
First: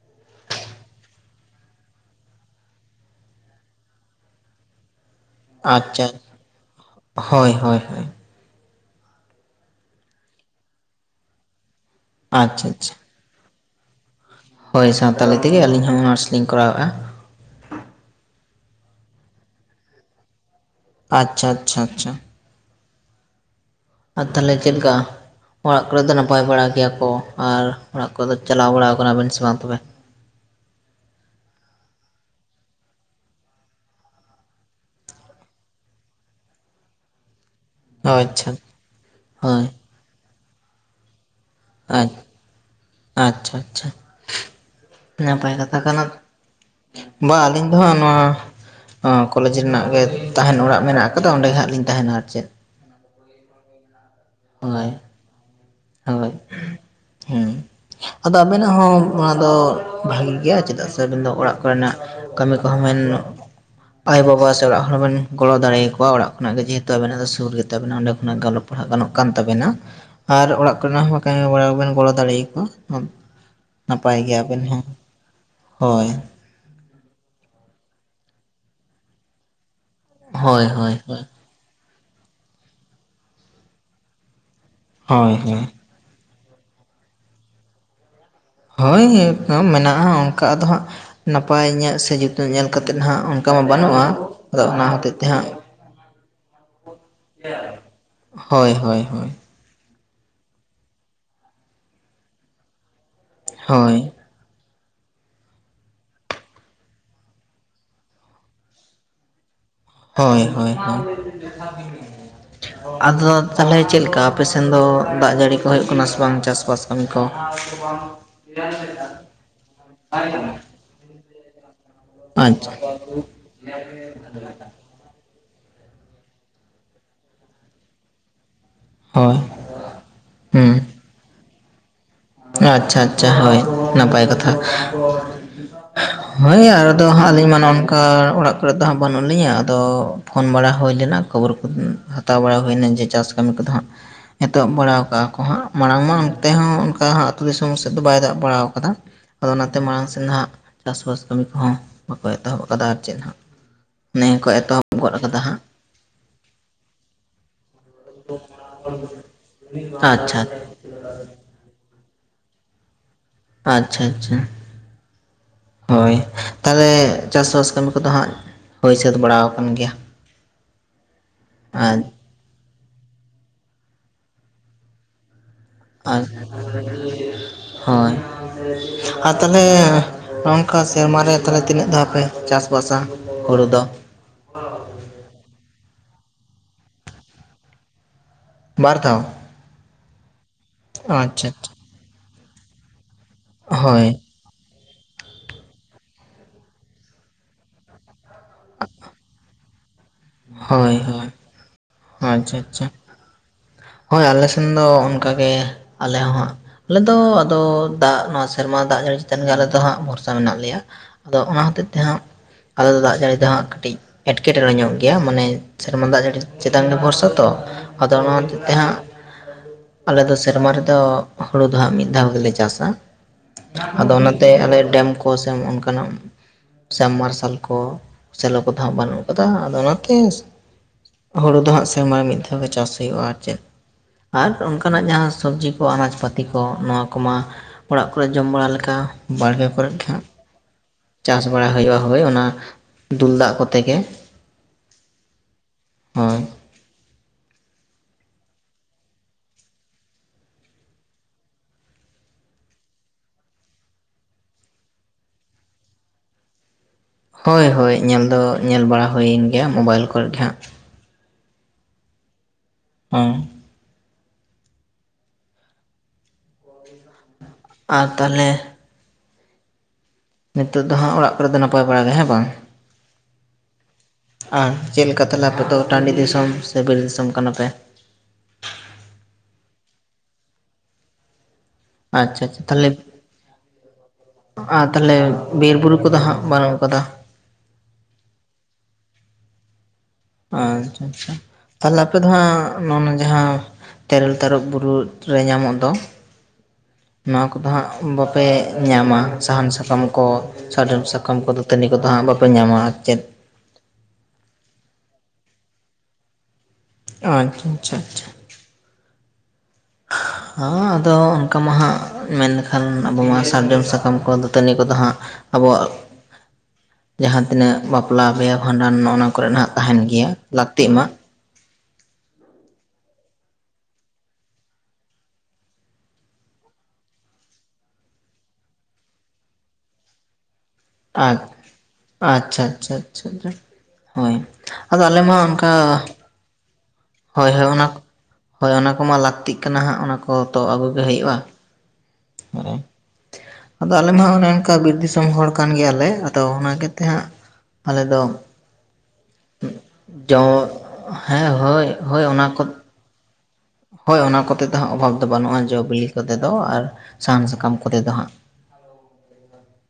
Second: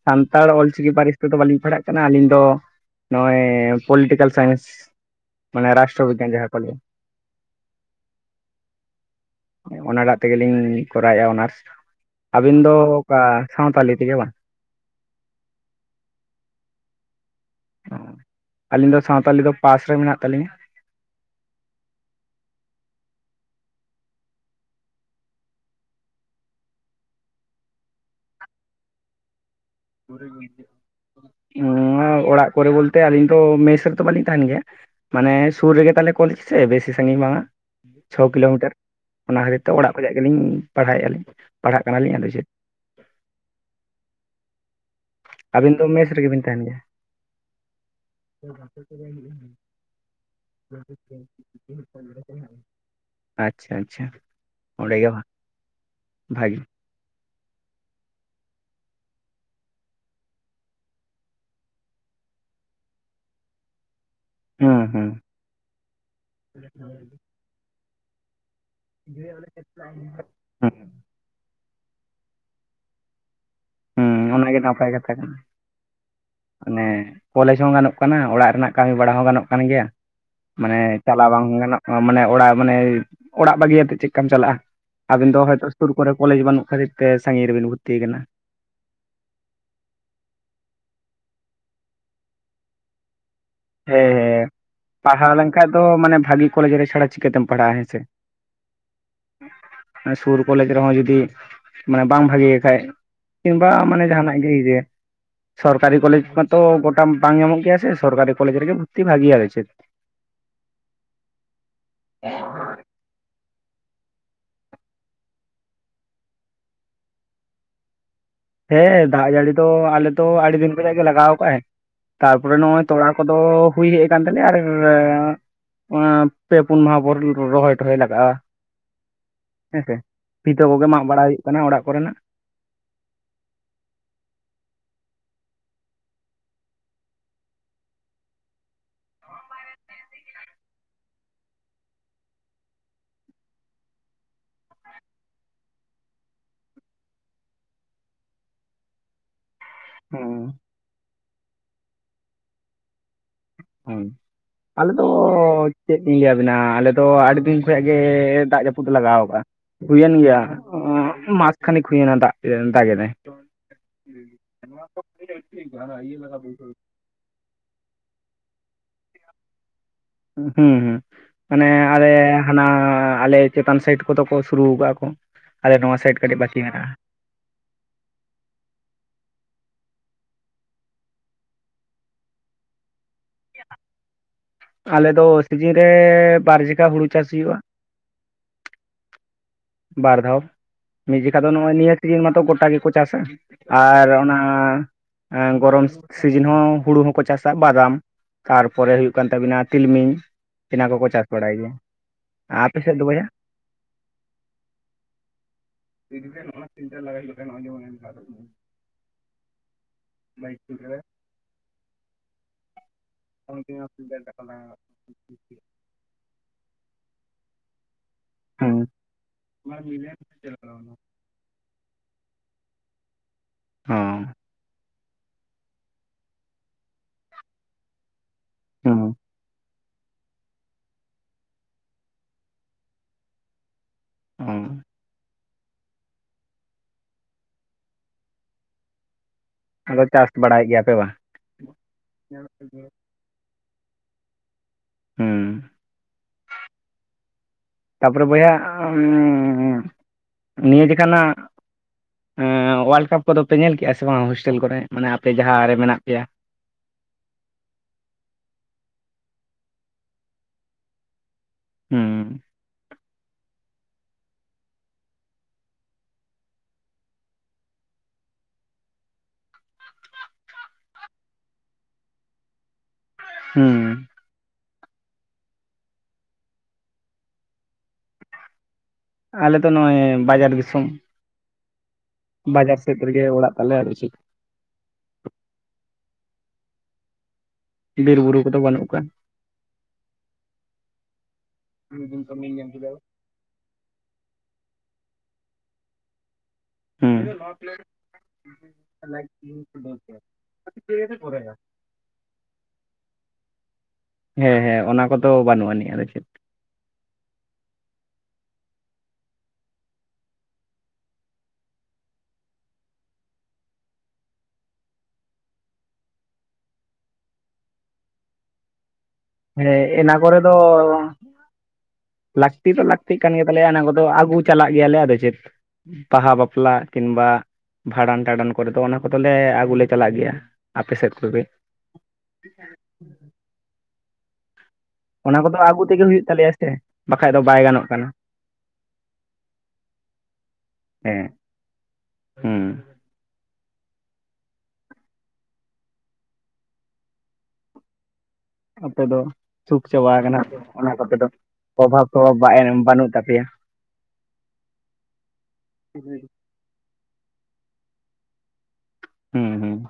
ᱥᱟᱱᱛᱟᱲ ᱚᱞᱪᱤᱠᱤ ᱯᱟᱹᱨᱥᱤ ᱚᱠᱛᱚ ᱫᱚ ᱵᱟᱹᱞᱤᱧ ᱯᱟᱲᱦᱟᱜ ᱠᱟᱱᱟ ᱟᱹᱞᱤᱧ ᱫᱚ ᱱᱚᱜᱼᱚᱭ ᱯᱚᱞᱤᱴᱤᱠᱮᱞ ᱥᱟᱭᱮᱱᱥ ᱢᱟᱱᱮ ᱨᱟᱥᱴᱨᱚ ᱟᱪᱪᱷᱟ ᱵᱤᱜᱽᱜᱟᱱ ᱡᱟᱦᱟᱸ ᱠᱚ ᱦᱳᱭ ᱦᱳᱭ ᱦᱳᱭ ᱚᱱᱟᱴᱟᱜ ᱛᱮᱜᱮᱞᱤᱧ ᱠᱚᱨᱟᱣᱮᱜᱼᱟ ᱚᱱᱟᱨᱥ ᱟᱹᱵᱤᱱ ᱟᱪᱪᱷᱟ ᱫᱚ ᱟᱪᱪᱷᱟ ᱵᱟ ᱥᱟᱶᱛᱟᱞᱤ ᱛᱮᱜᱮ ᱵᱟᱝ ᱦᱳᱭ ᱥᱟᱶᱛᱟᱞᱤ ᱛᱮᱜᱮ ᱟᱹᱞᱤᱧ ᱦᱚᱸ ᱚᱱᱟᱨᱥ ᱞᱤᱧ ᱠᱚᱨᱟᱣ ᱮᱜ ᱼᱟ ᱚ ᱟᱹᱞᱤᱧ ᱫᱚ ᱥᱟᱶᱛᱟᱞᱤ ᱫᱚ ᱯᱟᱥ ᱨᱮ ᱢᱮᱱᱟᱜ ᱛᱟᱹᱞᱤᱧᱟ ᱟᱪᱪᱷᱟ ᱟᱪᱪᱷᱟ ᱟᱪᱪᱷᱟ ᱟᱨ ᱛᱟᱦᱞᱮ ᱪᱮᱫ ᱞᱮᱠᱟ ᱚᱲᱟᱜ ᱠᱚᱨᱮ ᱫᱚ ᱱᱟᱯᱟᱭ ᱵᱟᱲᱟ ᱜᱮᱭᱟ ᱠᱚ ᱟᱨ ᱚᱲᱟᱜ ᱠᱚᱫᱚ ᱪᱟᱞᱟᱣ ᱵᱟᱲᱟ ᱟᱠᱟᱱᱟᱵᱮᱱ ᱥᱮ ᱵᱟᱝ ᱛᱚᱵᱮ ᱱᱚᱣᱟ ᱚᱲᱟᱜ ᱠᱚᱨᱮ ᱵᱚᱞᱛᱮ ᱟᱹᱞᱤᱧ ᱫᱚ ᱢᱮᱥ ᱨᱮᱫᱚ ᱵᱟᱹᱞᱤᱧ ᱛᱟᱦᱮᱱ ᱜᱮᱭᱟ᱾ ᱢᱟᱱᱮ ᱥᱩᱨ ᱨᱮᱜᱮ ᱛᱟᱦᱚᱞᱮ ᱠᱚᱞᱮᱪ ᱥᱮ ᱵᱮᱥᱤ ᱥᱟᱺᱜᱤᱧ ᱵᱟᱝᱟ᱾ ᱚ ᱪᱷᱚ ᱟᱪᱪᱷᱟ ᱠᱤᱞᱳᱢᱤᱴᱟᱨ ᱚᱱᱟ ᱠᱷᱟᱹᱛᱤᱨ ᱦᱳᱭ ᱛᱮ ᱚᱲᱟᱜ ᱠᱷᱚᱱᱟᱜ ᱜᱮᱞᱤᱧ ᱯᱟᱲᱦᱟᱣᱮᱜᱼᱟ ᱞᱤᱧ ᱯᱟᱲᱦᱟᱜ ᱠᱟᱱᱟᱞᱤᱧ ᱟᱫᱚ ᱪᱮᱫ ᱟᱪᱪᱷᱟ ᱟᱪᱪᱷᱟ ᱱᱟᱯᱟᱭ ᱠᱟᱛᱷᱟ ᱟᱹᱵᱤᱱ ᱫᱚ ᱠᱟᱱᱟ᱾ ᱢᱮᱥ ᱨᱮᱜᱮ ᱵᱤᱱ ᱛᱟᱦᱮᱱ ᱜᱮᱭᱟ ᱵᱟ ᱟᱹᱞᱤᱧ ᱫᱚ ᱦᱟᱸᱜ ᱱᱚᱣᱟ ᱠᱚᱞᱮᱡᱽ ᱨᱮᱱᱟᱜ ᱜᱮ ᱛᱟᱦᱮᱱ ᱚᱲᱟᱜ ᱢᱮᱱᱟᱜ ᱠᱟᱫᱟ ᱚᱸᱰᱮ ᱜᱮ ᱦᱟᱸᱜ ᱞᱤᱧ ᱛᱟᱦᱮᱱᱟ ᱟᱨ ᱪᱮᱫ᱾ ᱟᱪᱪᱷᱟ ᱟᱪᱪᱷᱟ ᱦᱳᱭ ᱚᱸᱰᱮ ᱜᱮ ᱦᱳᱭ ᱵᱷᱟᱜᱤ᱾ ᱦᱮᱸ ᱟᱫᱚ ᱟᱵᱮᱱᱟᱜ ᱦᱚᱸ ᱚᱱᱟ ᱫᱚ ᱵᱷᱟᱜᱤ ᱜᱮᱭᱟ ᱪᱮᱫᱟᱜ ᱥᱮ ᱟᱵᱮᱱ ᱫᱚ ᱚᱲᱟᱜ ᱠᱚᱨᱮᱱᱟᱜ ᱠᱟᱹᱢᱤ ᱠᱚᱦᱚᱸ ᱢᱮᱱ ᱟᱭᱳᱵᱟᱵᱟ ᱥᱮ ᱦᱩᱸ ᱚᱲᱟᱜ ᱦᱚᱲ ᱦᱩᱸ ᱵᱮᱱ ᱜᱚᱲᱚ ᱫᱟᱲᱮᱭᱟᱣᱟ ᱚᱲᱟᱜ ᱠᱷᱚᱱᱟᱜ ᱜᱮ ᱡᱮᱦᱮᱛᱩ ᱟᱵᱮᱱᱟᱜ ᱫᱚ ᱥᱩᱨ ᱜᱮᱛᱟᱵᱮᱱᱟ ᱚᱰᱮ ᱠᱷᱚᱱᱟᱜ ᱜᱟᱞᱚ ᱯᱟᱲᱦᱟᱜ ᱜᱟᱱᱚᱜ ᱠᱟᱱ ᱛᱟᱵᱤᱱᱟ, ᱟᱨ ᱚᱲᱟᱜ ᱠᱚᱨᱮ ᱦᱚᱸ ᱠᱟᱹᱢᱤ ᱵᱟᱲᱟᱵᱮᱱ ᱜᱚᱲᱚ ᱫᱟᱲᱮᱭᱟᱠᱚᱣᱟ᱾ ᱦᱩᱸ ᱱᱟᱯᱟᱭ ᱚᱱᱟᱜᱮ ᱜᱮᱭᱟᱵᱮᱱ ᱦᱚᱸ ᱱᱟᱯᱟᱭ ᱠᱟᱛᱷᱟ ᱠᱟᱱᱟ ᱦᱳᱭ᱾ ᱢᱟᱱᱮ ᱠᱚᱞᱮᱡᱽ ᱦᱚᱸ ᱜᱟᱱᱚᱜ ᱠᱟᱱᱟ ᱚᱲᱟᱜ ᱨᱮᱱᱟᱜ ᱠᱟᱹᱢᱤ ᱵᱟᱲᱟ ᱦᱚᱸ ᱜᱟᱱᱚᱜ ᱠᱟᱱ ᱜᱮᱭᱟ᱾ ᱦᱳᱭ ᱢᱟᱱᱮ ᱦᱳᱭ ᱦᱳᱭ ᱪᱟᱞᱟᱣ ᱵᱟᱝ ᱜᱟᱱᱚᱜᱼᱟ᱾ ᱢᱟᱱᱮ ᱚᱲᱟᱜ ᱢᱟᱱᱮ ᱚᱲᱟᱜ ᱵᱟᱹᱜᱤᱭᱟᱛᱮᱫ ᱪᱮᱫᱞᱮᱠᱟᱢ ᱪᱟᱞᱟᱜᱼᱟ᱾ ᱟᱵᱤᱱ ᱫᱚ ᱦᱳᱭ ᱦᱚᱭᱛᱚ ᱥᱩᱨ ᱠᱚᱨᱮ ᱠᱚᱞᱮᱡᱽ ᱵᱟᱹᱱᱩᱜ ᱠᱷᱟᱹᱛᱤᱨ ᱛᱮ ᱥᱟᱺᱜᱤᱧ ᱨᱮᱵᱤᱱ ᱵᱷᱚᱨᱛᱤ ᱠᱟᱱᱟ᱾ ᱦᱳᱭ ᱢᱮᱱᱟᱜᱼᱟ ᱚᱱᱠᱟ ᱟᱫᱚ ᱦᱟᱸᱜ, ᱱᱟᱯᱟᱭ ᱧᱚᱜ ᱥᱮ ᱡᱩᱛᱚᱜ ᱧᱮᱞ ᱠᱟᱛᱮᱫ ᱦᱟᱸᱜ ᱚᱱ ᱠᱟ ᱵᱟᱹᱱᱩᱜᱼᱟ ᱟᱫᱚ ᱚᱱᱟ ᱦᱚᱛᱮᱜ ᱛᱮ ᱦᱟᱸᱜ ᱛᱚ ᱢᱟᱱᱮ ᱵᱷᱟᱜᱤ ᱠᱚᱞᱮᱡᱽ ᱨᱮ ᱪᱷᱟᱲᱟ ᱪᱤᱠᱟᱹᱛᱮᱢ ᱯᱟᱲᱦᱟᱜᱼᱟ ᱦᱮᱸ ᱥᱮ᱾ ᱦᱳᱭ ᱦᱳᱭ ᱦᱳᱭ ᱥᱩᱨ ᱠᱚᱞᱮᱡᱽ ᱨᱮᱦᱚᱸ ᱡᱩᱫᱤ ᱢᱟᱱᱮ ᱵᱟᱝ ᱵᱷᱟᱜᱮ ᱠᱷᱟᱡ ᱠᱤᱢᱵᱟ ᱦᱳᱭ ᱢᱟᱱᱮ ᱡᱟᱦᱟᱱᱟᱜ [unintelligible] ᱡᱮ ᱥᱚᱨᱠᱤ ᱠᱚᱞᱡᱽ ᱢᱟᱛᱚ ᱜᱚᱴᱟ ᱵᱟᱝ ᱧᱟᱢᱚᱜ ᱜᱮᱭᱟ ᱥᱮ ᱥᱚᱨᱠᱟᱨᱤ ᱠᱚᱞᱡᱽ ᱨᱮᱜᱮ ᱵᱷᱩᱨᱛᱤ ᱵᱷᱟᱜᱤᱭᱟ ᱟᱫᱚ ᱪᱮᱫ ᱾ ᱦᱳᱭ ᱦᱳᱭ ᱦᱳᱭ [inaudible] [inaudible] ᱟᱫᱚ ᱛᱟᱦᱚᱞᱮ ᱪᱮᱫᱞᱮᱠᱟ ᱟᱯᱮ ᱥᱮᱱ ᱫᱚ ᱫᱟᱜ ᱡᱟᱹᱲᱤ ᱠᱚ ᱦᱩᱭᱩᱜ ᱠᱟᱱᱟ ᱥᱮ ᱵᱟᱝ ᱪᱟᱥᱵᱟᱥ ᱚᱝᱠᱚ [unintelligible] ᱦᱮᱸ ᱫᱟᱜ ᱡᱟᱹᱲᱤ ᱫᱚ ᱟᱞᱮ ᱫᱚ ᱟᱹᱰᱤ ᱫᱤᱱ ᱠᱷᱚᱡᱟᱜ ᱜᱮ ᱞᱟᱜᱟᱣ ᱠᱟᱜᱟᱭ ᱛᱟᱨᱯᱚᱨᱮ ᱟᱪᱪᱷᱟ ᱱᱚᱜᱼᱚᱭ ᱛᱚᱲᱟ ᱠᱚᱫᱚ ᱦᱩᱭ ᱦᱮᱡ ᱠᱟᱱᱟᱱ ᱛᱟᱞᱮᱭᱟ ᱟᱨ ᱮᱸ ᱯᱮ ᱯᱩᱱ ᱢᱟᱦᱟ ᱯᱚᱨ ᱨᱚᱦᱚᱭ ᱴᱚᱦᱚᱭ ᱞᱟᱜᱟᱜᱼᱟ᱾ ᱦᱳᱭ ᱦᱮᱸᱥᱮ ᱯᱷᱤᱛᱟᱹ ᱦᱩᱸ ᱠᱚᱜᱮ ᱢᱟᱜ ᱵᱟᱲᱟ ᱦᱩᱭᱩᱜ ᱠᱟᱱᱟ ᱚᱲᱟᱜ ᱠᱚᱨᱮᱱᱟᱜ᱾ ᱟᱪᱪᱷᱟ ᱟᱪᱪᱷᱟ ᱦᱳᱭ ᱱᱟᱯᱟᱭ ᱠᱟᱛᱷᱟ᱾ ᱦᱳᱭ ᱟᱫᱚ ᱟᱹᱞᱤᱧ ᱢᱟ ᱱᱚᱜ ᱱᱚᱝᱠᱟ ᱚᱲᱟᱜ ᱠᱚᱨᱮ ᱫᱚ ᱦᱟᱸᱜ ᱵᱟᱹᱱᱩᱜ ᱞᱤᱧᱟ ᱟᱫᱚ ᱯᱷᱳᱱ ᱵᱟᱲᱟ ᱦᱩᱭ ᱞᱮᱱᱟ ᱠᱷᱚᱵᱚᱨ ᱠᱚ ᱦᱟᱛᱟᱣ ᱵᱟᱲᱟ ᱦᱩᱭᱱᱟ ᱡᱮ ᱪᱟᱥ ᱠᱟᱹᱢᱤ ᱠᱚᱫᱚ ᱦᱟᱸᱜ ᱮᱛᱚᱦᱚᱵ ᱵᱟᱲᱟᱟᱣ ᱠᱟᱜᱼᱟ ᱠᱚ ᱦᱟᱸᱜ ᱢᱟᱲᱟᱝ ᱢᱟ ᱚᱱᱛᱮ ᱦᱚᱸ ᱠᱟ ᱦᱟᱜ ᱟᱹᱛᱩ ᱫᱤᱥᱚᱢ ᱥᱮᱫ ᱫᱚ ᱵᱟᱭ ᱫᱟᱜ ᱵᱟᱲᱟᱣ ᱠᱟᱫᱟ ᱟᱫᱚ ᱚᱱᱟᱛᱮ ᱢᱟᱲᱟᱝ ᱥᱮᱫ ᱦᱮᱸ ᱦᱟᱸᱜ ᱪᱟᱥᱵᱟᱥ ᱠᱟᱹᱢᱤ ᱠᱚᱦᱚᱸ ᱵᱟᱠᱚ ᱮᱛᱚᱦᱚᱵ ᱟᱠᱟᱫᱟ ᱟᱨ ᱪᱮᱫ ᱦᱟᱜ᱾ ᱦᱳᱭ ᱟᱞᱮᱫᱚ ᱦᱟᱸᱜ ᱪᱮᱫ ᱞᱤᱧ ᱞᱟᱹᱭᱟᱵᱤᱱᱟ ᱟᱞᱮᱫᱚ ᱟᱹᱰᱤ ᱫᱤᱱ ᱠᱷᱚᱡ ᱜᱮ ᱫᱟᱜ ᱡᱟᱹᱯᱩᱫ ᱞᱮ ᱞᱟᱜᱟᱣ ᱠᱟᱜᱼᱟ᱾ ᱦᱩᱭᱮᱱ ᱜᱮᱭᱟ ᱟᱪᱪᱷᱟ ᱢᱟᱥ ᱠᱷᱟᱱᱤᱠ ᱦᱩᱭᱱᱟ ᱫᱟᱜ ᱫᱟᱜᱟᱭ᱾ ᱟᱪᱪᱷᱟ ᱟᱪᱪᱷᱟ ᱦᱳᱭ ᱛᱟᱦᱚᱞᱮ ᱪᱟᱥᱵᱟᱥ ᱠᱟᱹᱢᱤ ᱠᱚᱫᱚ ᱦᱟᱸᱜ ᱦᱳᱭ ᱥᱟᱹᱛ ᱵᱟᱲᱟᱣ ᱟᱠᱟᱱ ᱜᱮᱭᱟ᱾ ᱦᱩᱸ ᱦᱩᱸ ᱢᱟᱱᱮ ᱟᱨ ᱟᱨᱮ ᱦᱟᱱᱟ ᱟᱞᱮ ᱪᱮᱛᱟᱱ ᱥᱟᱭᱤᱰ ᱠᱚᱫᱚ ᱠᱚ ᱥᱩᱨᱩ ᱠᱟᱜᱼᱟ ᱠᱚ᱾ ᱟᱞᱮ ᱱᱚᱣᱟ [unintelligible] ᱥᱟᱭᱤᱰ ᱟᱨ ᱠᱟᱹᱴᱤᱡ ᱵᱟᱹᱠᱤ ᱢᱮᱱᱟᱜᱼᱟ ᱦᱳᱭ ᱟᱨ ᱛᱟᱦᱚᱞᱮ ᱱᱚᱝᱠᱟ ᱥᱮᱨᱢᱟᱨᱮ ᱛᱟᱦᱚᱞᱮ ᱛᱤᱱᱟᱹᱜ ᱫᱷᱟᱣ ᱯᱮ ᱪᱟᱥᱵᱟᱥᱟ ᱦᱳᱨᱳ ᱫᱚ? ᱟᱞᱮᱫ ᱫᱚ ᱥᱤᱡᱤᱱ ᱨᱮᱻ ᱵᱟᱨᱡᱟᱠᱟ ᱦᱩᱲᱩ ᱪᱟᱥ ᱦᱩᱭᱩᱜᱼᱟ᱾ ᱵᱟᱨ ᱫᱷᱟᱹᱣ? ᱵᱟᱨ ᱫᱷᱟᱣ ᱾ ᱢᱤᱫ ᱡᱚᱠᱷᱟ ᱫᱚ ᱟᱪᱪᱷᱟ ᱱᱚᱜᱼᱚᱭ ᱱᱤᱭᱟᱹ ᱥᱤᱡᱤᱱ ᱢᱟᱛᱚ ᱜᱚᱴᱟ ᱜᱮᱠᱚ ᱪᱟᱥᱟ, ᱟᱨ ᱦᱳᱭ ᱚᱱᱟ ᱟᱸ ᱟᱸ ᱜᱚᱨᱚᱢ ᱥᱤᱡᱤᱱ ᱦᱚᱸ ᱦᱳᱲᱳ ᱦᱚᱸᱠᱚ ᱪᱟᱥᱟ ᱵᱟᱫᱟᱢ᱾ ᱛᱟᱨᱯᱚᱨᱮ ᱦᱩᱭᱩᱜ ᱠᱟᱱ ᱛᱟᱵᱮᱱᱟ ᱛᱤᱞᱢᱤᱧ ᱚᱱᱟ ᱦᱳᱭ ᱠᱚᱠᱚ ᱪᱟᱥ ᱦᱳᱭ ᱵᱟᱲᱟᱭ ᱜᱮᱭᱟ ᱟᱪᱪᱷᱟ ᱾ ᱟᱯᱮ ᱟᱪᱪᱷᱟ ᱥᱮᱫ ᱫᱚ ᱵᱚᱭᱦᱟ? ᱦᱳᱭ ᱟᱞᱮ ᱥᱮᱱ ᱫᱚ ᱚᱱᱠᱟ ᱜᱮ ᱟᱞᱮ ᱦᱚᱸ ᱦᱟᱸᱜ ᱟᱞᱮ ᱫᱚ ᱟᱫᱚ ᱫᱟᱜ ᱱᱚᱣᱟ ᱥᱮᱨᱢᱟ ᱫᱟᱜ ᱡᱟᱹᱲᱤ ᱪᱮᱛᱟᱱ ᱜᱮ ᱟᱞᱮ ᱫᱚ ᱦᱟᱸᱜ ᱵᱷᱚᱨᱥᱟ ᱢᱮᱱᱟᱜ ᱞᱮᱭᱟ ᱾ ᱟᱫᱚ ᱚᱱᱟ ᱦᱚᱛᱮᱡ ᱛᱮᱦᱟᱸᱜ ᱟᱞᱮ ᱫᱚ ᱫᱟᱜ ᱡᱟᱹᱲᱤ ᱫᱚ ᱦᱟᱸᱜ ᱠᱟᱹᱴᱤᱡ ᱮᱸᱴᱠᱮᱴᱚᱬᱮ ᱧᱚᱜ ᱜᱮᱭᱟ ᱢᱟᱱᱮ ᱥᱮᱨᱢᱟ ᱫᱟᱜ ᱡᱟᱹᱲᱤ ᱪᱮᱛᱟᱱ ᱨᱮ ᱵᱷᱚᱨᱥᱟ ᱛᱚ ᱟᱫᱚ ᱱᱚᱣᱟ ᱛᱮᱦᱟᱸᱜ ᱟᱞᱮ ᱫᱚ ᱥᱮᱨᱢᱟ ᱨᱮᱫᱚ ᱦᱩᱲᱩ ᱫᱚ ᱦᱟᱸᱜ ᱢᱤᱫ ᱫᱷᱟᱣ ᱜᱮᱞᱮ ᱪᱟᱥᱟ ᱾ ᱟᱫᱚ ᱚᱱᱟ ᱦᱩᱸ ᱛᱮ ᱟᱞᱮ ᱰᱮᱢ ᱠᱚ ᱥᱮ ᱚᱱᱠᱟᱱᱟᱜ ᱥᱟᱢ ᱢᱟᱨᱥᱟᱞ ᱠᱚ ᱥᱮᱞᱚ ᱠᱚᱫᱚ ᱦᱟᱸᱜ ᱦᱚᱸ ᱵᱟᱹᱱᱩᱜ ᱠᱟᱫᱟ ᱟᱫᱚ ᱚᱱᱟ ᱛᱮ ᱦᱩᱲᱩ ᱫᱚ ᱦᱟᱸᱜ ᱥᱮᱨᱢᱟ ᱨᱮ ᱢᱤᱫ ᱫᱷᱟᱣ ᱜᱮ ᱪᱟᱥ ᱦᱩᱭᱩᱜ-ᱟ ᱟᱨ ᱪᱮᱫ ᱟᱨ ᱦᱚᱸ ᱚᱱᱠᱟᱱᱟᱜ ᱡᱟᱦᱟᱸ ᱥᱚᱵᱽᱡᱤ ᱠᱚ ᱟᱱᱟᱡᱽ ᱯᱟᱹᱛᱤ ᱠᱚ ᱱᱚᱣᱟ ᱠᱚᱢᱟ ᱚᱲᱟᱜ ᱠᱚᱨᱮ ᱡᱚᱢ ᱵᱟᱲᱟ ᱞᱮᱠᱟ ᱵᱟᱲᱜᱮ ᱨᱮ ᱟᱫᱚ ᱦᱟᱸᱜ ᱪᱟᱥ ᱵᱟᱲᱟᱭᱮᱫ ᱜᱮᱭᱟ ᱯᱮ ᱵᱟᱝ ᱪᱟᱥ ᱵᱟᱲᱟ ᱦᱩᱭᱩᱜ-ᱟ ᱦᱳᱭ ᱚᱱᱟ ᱫᱩᱞ ᱫᱟᱜ ᱠᱚᱛᱮ ᱜᱮ ᱦᱩᱸ ᱦᱳᱭ ᱛᱟᱯᱚᱨᱮ ᱵᱚᱭᱦᱟ ᱱᱤᱭᱟᱹ ᱡᱮᱠᱷᱟᱱᱟᱜ ᱚᱣᱟᱞᱨᱰ ᱠᱟᱯ ᱠᱚᱫᱚ ᱯᱮ ᱧᱮᱞ ᱠᱮᱫᱮᱜ-ᱟ ᱥᱮ ᱵᱟᱝ? ᱦᱳᱥᱴᱮᱞ ᱠᱚᱨᱮ ᱢᱟᱱᱮ ᱟᱯᱮ ᱡᱟᱦᱟᱸ ᱨᱮ ᱢᱮᱱᱟᱜ ᱯᱮᱭᱟ᱾ ᱦᱳᱭ ᱦᱳᱭ ᱧᱮᱞ ᱫᱚ ᱧᱮᱞ ᱵᱟᱲᱟ ᱦᱩᱭᱮᱱ ᱜᱮᱭᱟ ᱢᱳᱵᱟᱭᱤᱞ ᱠᱚᱨᱮ ᱜᱮ ᱦᱟᱸᱜ ᱾ ᱦᱩᱸ ᱦᱮᱸ ᱾ ᱟᱨ ᱛᱟᱦᱚᱞᱮ ᱱᱤᱛᱚᱜ ᱫᱚ ᱦᱟᱸᱜ ᱚᱲᱟᱜ ᱠᱚᱨᱮ ᱫᱚ ᱱᱟᱯᱟᱭ ᱵᱟᱲᱟ ᱜᱮᱭᱟ ᱦᱮᱸ ᱵᱟᱝ ᱦᱩᱸ ᱾ ᱟᱨ ᱪᱮᱫ ᱞᱮᱠᱟ ᱛᱟᱦᱚᱞᱮ ᱟᱯᱮ ᱫᱚ ᱴᱟᱺᱰᱤ ᱫᱤᱥᱚᱢ ᱥᱮ ᱵᱤᱨ ᱫᱤᱥᱚᱢ ᱠᱟᱱᱟ ᱯᱮ? ᱟᱞᱮ ᱫᱚ ᱱᱚᱜ-ᱚᱭ ᱵᱟᱡᱟᱨ ᱫᱤᱥᱚᱢ ᱾ ᱟᱪᱪᱷᱟ ᱟᱪᱪᱷᱟ ᱛᱟᱦᱞᱮ ᱨᱮᱜᱮ ᱚᱲᱟᱜ ᱛᱟᱞᱮ ᱟᱫᱚ ᱪᱮᱫ ᱟᱨ ᱛᱟᱦᱚᱞᱮ ᱵᱤᱨ ᱵᱩᱨᱩ ᱠᱚᱫᱚ ᱦᱟᱸᱜ ᱵᱟᱹᱱᱩᱜ ᱟᱠᱟᱫᱟ ᱾ ᱵᱤᱨ ᱵᱩᱨᱩ ᱠᱚᱫᱚ ᱵᱟᱹᱱᱩᱜ ᱠᱟᱜ-ᱟ ᱾ ᱟᱪᱪᱷᱟ ᱟᱪᱪᱷᱟ ᱛᱟᱦᱞᱮ ᱦᱩᱸ ᱟᱯᱮ ᱫᱚ ᱦᱟᱸᱜ ᱱᱚᱱ ᱡᱟᱦᱟᱸ ᱛᱮᱨᱮᱞ ᱛᱟᱨᱚᱯ ᱵᱩᱨᱩ ᱨᱮ ᱧᱟᱢᱚᱜ ᱫᱚ ᱱᱚᱣᱟ ᱠᱚᱫᱚ ᱦᱟᱸᱜ ᱵᱟᱯᱮ ᱧᱟᱢᱟ ᱥᱟᱦᱟᱱ ᱥᱟᱠᱟᱢ ᱠᱚ ᱾ ᱥᱟᱰᱚᱢ ᱥᱟᱠᱟᱢ ᱠᱚᱫᱚ ᱫᱟᱹᱛᱟᱹᱱᱤ ᱠᱚᱫᱚ ᱦᱟᱸᱜ ᱵᱟᱯᱮ ᱧᱟᱢᱟ ᱟᱨ ᱪᱮᱫ ᱦᱮᱸ ᱦᱮᱸ ᱚᱱᱟ ᱠᱚᱫᱚ ᱵᱟᱹᱱᱩᱜ ᱟᱹᱱᱤᱡ ᱟᱫᱚ ᱪᱮᱫ ᱾ ᱟᱪᱪᱷᱟ ᱟᱪᱪᱷᱟ ᱟᱪᱪᱷᱟ ᱾ [inaudible] ᱦᱮᱸ ᱟᱫᱚ ᱚᱱᱠᱟ ᱢᱟ ᱦᱟᱸᱜ ᱢᱮᱱ ᱞᱮᱠᱷᱟᱱ ᱟᱵᱚ ᱢᱟ ᱥᱟᱨᱡᱚᱢ ᱥᱟᱠᱟᱢ ᱠᱚ ᱫᱟᱹᱛᱟᱹᱱᱤ ᱠᱚᱫᱚ ᱦᱟᱸᱜ ᱟᱵᱚᱣᱟᱜ ᱡᱟᱦᱟᱸ ᱛᱤᱱᱟᱹᱜ ᱵᱟᱯᱞᱟ ᱵᱤᱭᱟ ᱵᱷᱟᱸᱰᱟᱱ ᱱᱚᱜ-ᱚ ᱱᱚᱣᱟ ᱦᱮᱸ ᱤᱱᱟᱹ ᱠᱚᱨᱮ ᱫᱚ ᱞᱟᱹᱠᱛᱤ ᱫᱚ ᱞᱟᱹᱠᱛᱤᱜ ᱠᱟᱱ ᱜᱮ ᱛᱟᱞᱮᱭᱟ ᱚᱱᱟ ᱠᱚᱫᱚ ᱟᱹᱜᱩ ᱪᱟᱞᱟᱜ ᱜᱮᱭᱟᱞᱮ ᱟᱫᱚ ᱪᱮᱫ ᱾ ᱵᱟᱦᱟ ᱵᱟᱯᱞᱟ ᱠᱤᱢᱵᱟ ᱵᱷᱟᱸᱰᱟᱱ ᱴᱟᱰᱟᱱ ᱠᱚᱨᱮᱫ ᱫᱚ ᱚᱱᱟ ᱠᱚᱫᱚ ᱞᱮ ᱟᱹᱜᱩ ᱞᱮ ᱪᱟᱞᱟᱜ ᱜᱮᱭᱟ ᱾ ᱟᱯᱮ ᱥᱮᱫ ᱠᱚ ᱜᱮ ᱟᱨ ᱟᱪᱪᱷᱟ ᱪᱪᱪᱷᱟ ᱪᱷᱟ ᱦᱳᱭ ᱟᱫᱚ ᱟᱞᱮ ᱢᱟ ᱚᱱᱟ ᱠᱚᱫᱚ ᱚᱱᱠᱟ ᱟᱹᱜᱩ ᱛᱮᱜᱮ ᱦᱩᱭᱩᱜ ᱛᱟᱞᱮᱭᱟ ᱥᱮ ᱵᱟᱠᱷᱟᱡ ᱫᱚ ᱦᱳᱭ ᱵᱟᱭ ᱦᱳᱭ ᱚᱱᱟ ᱜᱟᱱᱚᱜ ᱠᱟᱱᱟ ᱦᱚᱭ ᱚᱱᱟᱠᱚᱢᱟ ᱞᱟᱹᱠᱛᱤᱜ ᱠᱟᱱᱟ ᱦᱟᱸᱜ ᱚᱱᱟ ᱠᱚ ᱛᱚ ᱟᱹᱜᱩᱮ ᱦᱮᱸ ᱦᱩᱭᱩᱜ-ᱟ ᱾ ᱦᱩᱸ ᱟᱫᱚ ᱟᱞᱮ ᱢᱟ ᱚᱱᱮ ᱚᱱᱠᱟ ᱵᱤᱨ ᱫᱤᱥᱚᱢ ᱦᱚᱲ ᱠᱟᱱ ᱜᱮᱭᱟ ᱞᱮ ᱟᱫᱚ ᱚᱱᱟ ᱤᱭᱟᱹ ᱛᱮ ᱦᱟᱸᱜ ᱟᱞᱮ ᱫᱚ ᱟᱯᱮ ᱫᱚ ᱥᱩᱠ ᱪᱟᱵᱟ ᱟᱠᱟᱱᱟ ᱥᱮ ᱡᱚ ᱚᱱᱟ ᱠᱚᱛᱮ ᱫᱚ ᱦᱮᱸ ᱦᱳᱭ ᱚᱵᱷᱟᱵᱽ ᱠᱚ ᱦᱳᱭ ᱚᱱᱟ ᱵᱟᱹᱱᱩᱜ ᱛᱟᱯᱮᱭᱟ ᱦᱳᱭ ᱚᱱᱟ ᱠᱚᱛᱮ ᱫᱚ ᱦᱟᱸᱜ ᱚᱵᱷᱟᱵᱽ ᱫᱚ ᱵᱟᱹᱱᱩᱜ-ᱟ ᱡᱚ-ᱵᱤᱞᱤ ᱠᱚᱛᱮ ᱫᱚ ᱟᱨ ᱥᱟᱦᱟᱱ ᱥᱟᱠᱟᱢ ᱠᱚᱛᱮ ᱫᱚ ᱦᱟᱸᱜ ᱦᱩᱸ ᱦᱩᱸ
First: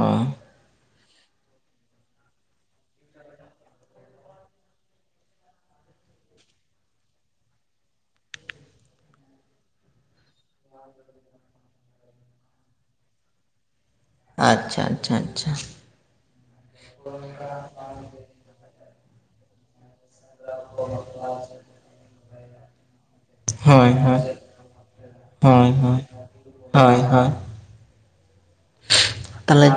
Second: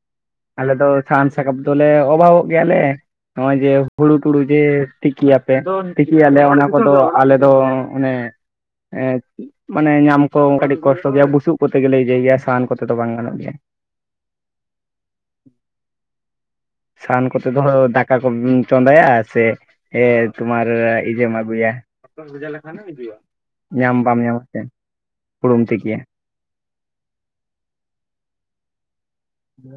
ᱦᱚ ᱟᱞᱮ ᱫᱚ ᱥᱟᱦᱟᱱ ᱥᱟᱠᱟᱢ ᱫᱚᱞᱮ ᱚᱵᱷᱟᱵᱚᱜ ᱜᱮᱭᱟᱞᱮ ᱱᱚᱜ-ᱚᱭ ᱡᱮ ᱦᱩᱲᱩ ᱴᱩᱲᱩ ᱡᱮ ᱛᱤᱠᱤᱭᱟᱯᱮ ᱛᱤᱠᱤᱭᱟᱞᱮ ᱚᱱᱟ ᱠᱚᱫᱚ ᱟᱞᱮ ᱫᱚ ᱚᱱᱮ ᱮᱸᱫ ᱢᱟᱱᱮ ᱧᱟᱢ ᱠᱚ ᱠᱟᱹᱴᱤᱡ ᱠᱚᱥᱴᱚ ᱜᱮᱭᱟ ᱵᱩᱥᱩᱯ ᱠᱚᱛᱮ ᱜᱮᱞᱮ ᱤᱭᱟᱹᱭ ᱜᱮᱭᱟ ᱥᱟᱦᱟᱱ ᱠᱚᱛᱮ ᱫᱚ ᱵᱟᱝ ᱜᱟᱱᱚᱜ ᱜᱮᱭᱟ᱾ ᱟᱪᱪᱷᱟ ᱟᱪᱪᱷᱟ ᱟᱪᱪᱷᱟ᱾ ᱥᱟᱦᱟᱱ ᱠᱚᱛᱮ ᱫᱚ ᱫᱟᱠᱟ ᱠᱚᱢ ᱪᱚᱸᱫᱟᱭᱟ ᱥᱮ ᱛᱳᱢᱟᱨ ᱤᱡᱟᱹᱢ ᱟᱹᱜᱩᱭᱟ ᱦᱳᱭ ᱧᱟᱢ ᱵᱟᱢ ᱦᱳᱭ ᱧᱟᱢᱟ ᱥᱮ᱾ ᱦᱩᱲᱩᱢ ᱦᱳᱭ ᱛᱤᱠᱤᱭᱟ᱾ ᱦᱳᱭ ᱦᱳᱭ ᱦᱳᱭ᱾ ᱛᱟᱞᱦᱮ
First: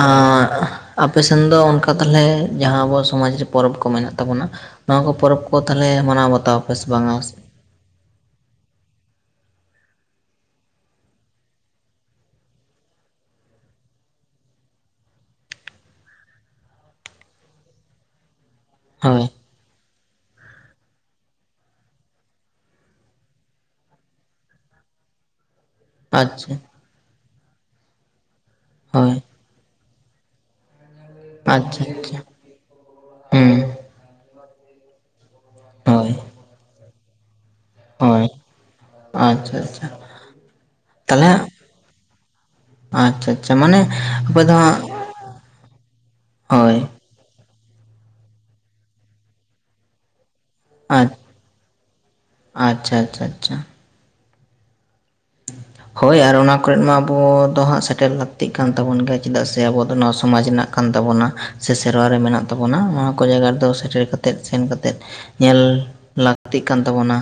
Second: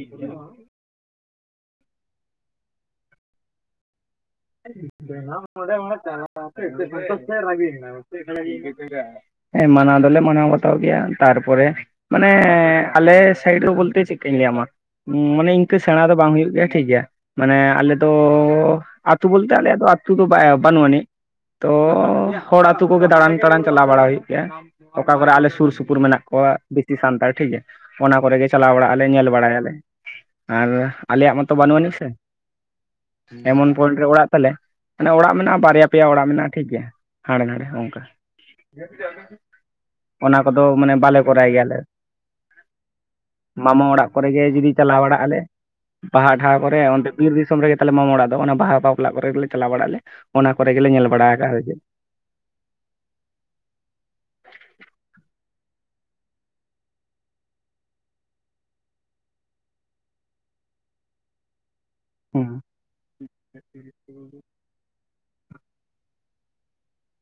ᱮᱸᱜ ᱟᱯᱮᱥᱮᱱ ᱫᱚ ᱚᱱᱠᱟ ᱛᱟᱞᱦᱮ ᱡᱟᱦᱟᱸ ᱟᱵᱚ ᱥᱚᱢᱟᱡᱽ ᱨᱮ ᱯᱚᱨᱚᱵᱽ ᱠᱚ ᱢᱮᱱᱟᱜ ᱛᱟᱵᱚᱱᱟ ᱱᱚᱣᱟ ᱠᱚ ᱯᱚᱨᱚᱵᱽ ᱠᱚ ᱛᱟᱦᱚᱞᱮ ᱢᱟᱱᱟᱣ ᱵᱟᱛᱟᱣ ᱯᱮ ᱥᱮ ᱵᱟᱝ ᱟ? [unintelligible] ᱦᱮᱸ᱾ ᱢᱟᱱᱟᱣ ᱫᱚᱞᱮ ᱢᱟᱱᱟᱣ ᱵᱟᱛᱟᱣ ᱜᱮᱭᱟ ᱛᱟᱨᱯᱚᱨᱮ ᱢᱟᱱᱮ ᱟᱞᱮ ᱥᱟᱭᱤᱰ ᱨᱮ ᱵᱚᱞᱛᱮ ᱪᱮᱜ ᱠᱟᱧ ᱞᱟᱹᱭᱟᱢᱟ᱾ ᱢᱟᱱᱮ ᱤᱱᱠᱟᱹ ᱥᱮᱬᱟ ᱫᱚ ᱵᱟᱝ ᱦᱩᱭᱩᱜ ᱜᱮᱭᱟ ᱴᱷᱤᱠᱜᱮᱭᱟ᱾ ᱢᱟᱱᱮ ᱟᱞᱮ ᱫᱚ ᱟᱛᱩ ᱦᱳᱭ ᱵᱚᱞᱛᱮ ᱟᱞᱮᱭᱟᱜ ᱫᱚ ᱟᱛᱩ ᱫᱚ ᱵᱟᱭ ᱵᱟᱹᱱᱩᱜ ᱟᱹᱱᱤᱡ᱾ ᱛᱚ ᱦᱚᱲ ᱟᱹᱛᱩ ᱠᱚᱜᱮ ᱫᱟᱬᱟᱱ ᱛᱟᱬᱟᱱ ᱪᱟᱞᱟᱣ ᱵᱟᱲᱟ ᱦᱩᱭᱩᱜ ᱜᱮᱭᱟ᱾ ᱚᱠᱟ ᱠᱚᱨᱮ ᱟᱞᱮ ᱥᱩᱨ ᱥᱩᱯᱩᱨ ᱯᱩᱨ ᱢᱮᱱᱟᱜ ᱠᱚᱣᱟ ᱟᱪᱪᱷᱟ ᱵᱮᱥᱤ ᱥᱟᱱᱛᱟᱲ ᱴᱷᱤᱠ ᱜᱮᱭᱟ ᱚᱱᱟ ᱠᱚ ᱨᱮᱜᱮ ᱪᱟᱞᱟᱣ ᱵᱟᱲᱟᱜ ᱟᱞᱮ ᱦᱳᱭ ᱧᱮᱞ ᱵᱟᱲᱟᱭᱟᱞᱮ᱾ ᱟᱨ ᱟᱞᱮᱭᱟᱜ ᱢᱟᱛᱚ ᱵᱟᱹᱱᱩᱜ ᱟᱪᱪᱷᱟ ᱟᱹᱱᱤᱡ ᱥᱮ᱾ ᱟᱪᱪᱷᱟ ᱦᱩᱸ ᱮᱢᱚᱱ ᱯᱚᱭᱮᱱᱴ ᱨᱮ ᱚᱲᱟᱜ ᱛᱟᱞᱮ ᱢᱟᱱᱮ ᱚᱲᱟᱜ ᱢᱮᱱᱟᱜ-ᱟ ᱵᱟᱨᱭᱟ ᱯᱮᱭᱟ ᱦᱳᱭ ᱚᱲᱟᱜ ᱢᱮᱱᱟᱜ-ᱟ᱾ ᱴᱷᱤᱠ ᱜᱮᱭᱟ ᱦᱟᱸᱰᱮ ᱱᱟᱰᱮ ᱦᱳᱭ ᱟᱪᱪᱷᱟ ᱟᱪᱪᱷᱟ ᱚᱱᱟ ᱠᱚᱫᱚ ᱢᱟᱱᱮ ᱵᱟᱞᱮ ᱛᱟᱦᱚᱞᱮ ᱠᱚᱨᱟᱭ ᱜᱮᱭᱟᱞᱮ᱾ ᱟᱪᱪᱷᱟ ᱟᱪᱪᱷᱟ ᱢᱟᱱᱮ ᱢᱟᱢᱟ ᱚᱲᱟᱜ ᱠᱚᱨᱮ ᱟᱯᱮ ᱜᱮ ᱫᱚ ᱡᱩᱫᱤ ᱦᱟᱸᱜ ᱪᱟᱞᱟᱣ ᱵᱟᱲᱟᱜ-ᱟᱞᱮ ᱵᱟᱦᱟ ᱰᱟᱦᱟ ᱦᱳᱭ ᱠᱚᱨᱮ ᱚᱱᱛᱮ ᱵᱤᱨ ᱫᱤᱥᱚᱢ ᱨᱮᱜᱮ ᱛᱟᱞᱮ ᱢᱟᱢᱚ ᱚᱲᱟᱜ ᱫᱚ᱾ ᱚᱱᱟ ᱵᱟᱦᱟ ᱵᱟᱯᱞᱟ ᱠᱚᱨᱮ ᱜᱮᱞᱮ ᱪᱟᱞᱟᱣ ᱵᱟᱲᱟᱜ ᱞᱮ ᱚᱱᱟ ᱠᱚᱨᱮ ᱜᱮᱞᱮ ᱧᱮᱞ ᱵᱟᱲᱟ ᱟᱠᱟᱫ-ᱟ᱾ ᱦᱩᱭ ᱪᱮᱫ ᱟᱪᱪᱷᱟ ᱟᱪᱪᱷᱟ ᱟᱪᱪᱷᱟ᱾ [inaudible] ᱦᱳᱭ ᱟᱨ ᱚᱱᱟ ᱠᱚᱨᱮᱜ ᱢᱟ ᱟᱵᱚ ᱫᱚ ᱦᱟᱸᱜ ᱥᱮᱴᱮᱨ ᱞᱟᱹᱠᱛᱤᱜ ᱠᱟᱱ ᱛᱟᱵᱚᱱ ᱜᱮᱭᱟ᱾ ᱪᱮᱫᱟᱜ ᱥᱮ ᱟᱵᱚᱣᱟᱜ ᱫᱚ ᱱᱚᱣᱟ ᱥᱚᱢᱟᱡᱽ ᱨᱮᱱᱟᱜ ᱠᱟᱱ ᱛᱟᱵᱚᱱᱟ ᱥᱮ ᱥᱮᱨᱣᱟ ᱨᱮ ᱢᱮᱱᱟᱜ ᱦᱮᱸ ᱛᱟᱵᱚᱱᱟ᱾ ᱚᱱᱟ ᱠᱚ ᱡᱟᱭᱜᱟ ᱨᱮᱫᱚ ᱥᱮᱴᱮᱨ ᱠᱟᱛᱮᱫ ᱥᱮᱱ ᱠᱟᱛᱮᱫ ᱧᱮᱞ ᱞᱟᱹᱠᱛᱤᱜ ᱠᱟᱱ ᱛᱟᱵᱳᱱᱟ᱾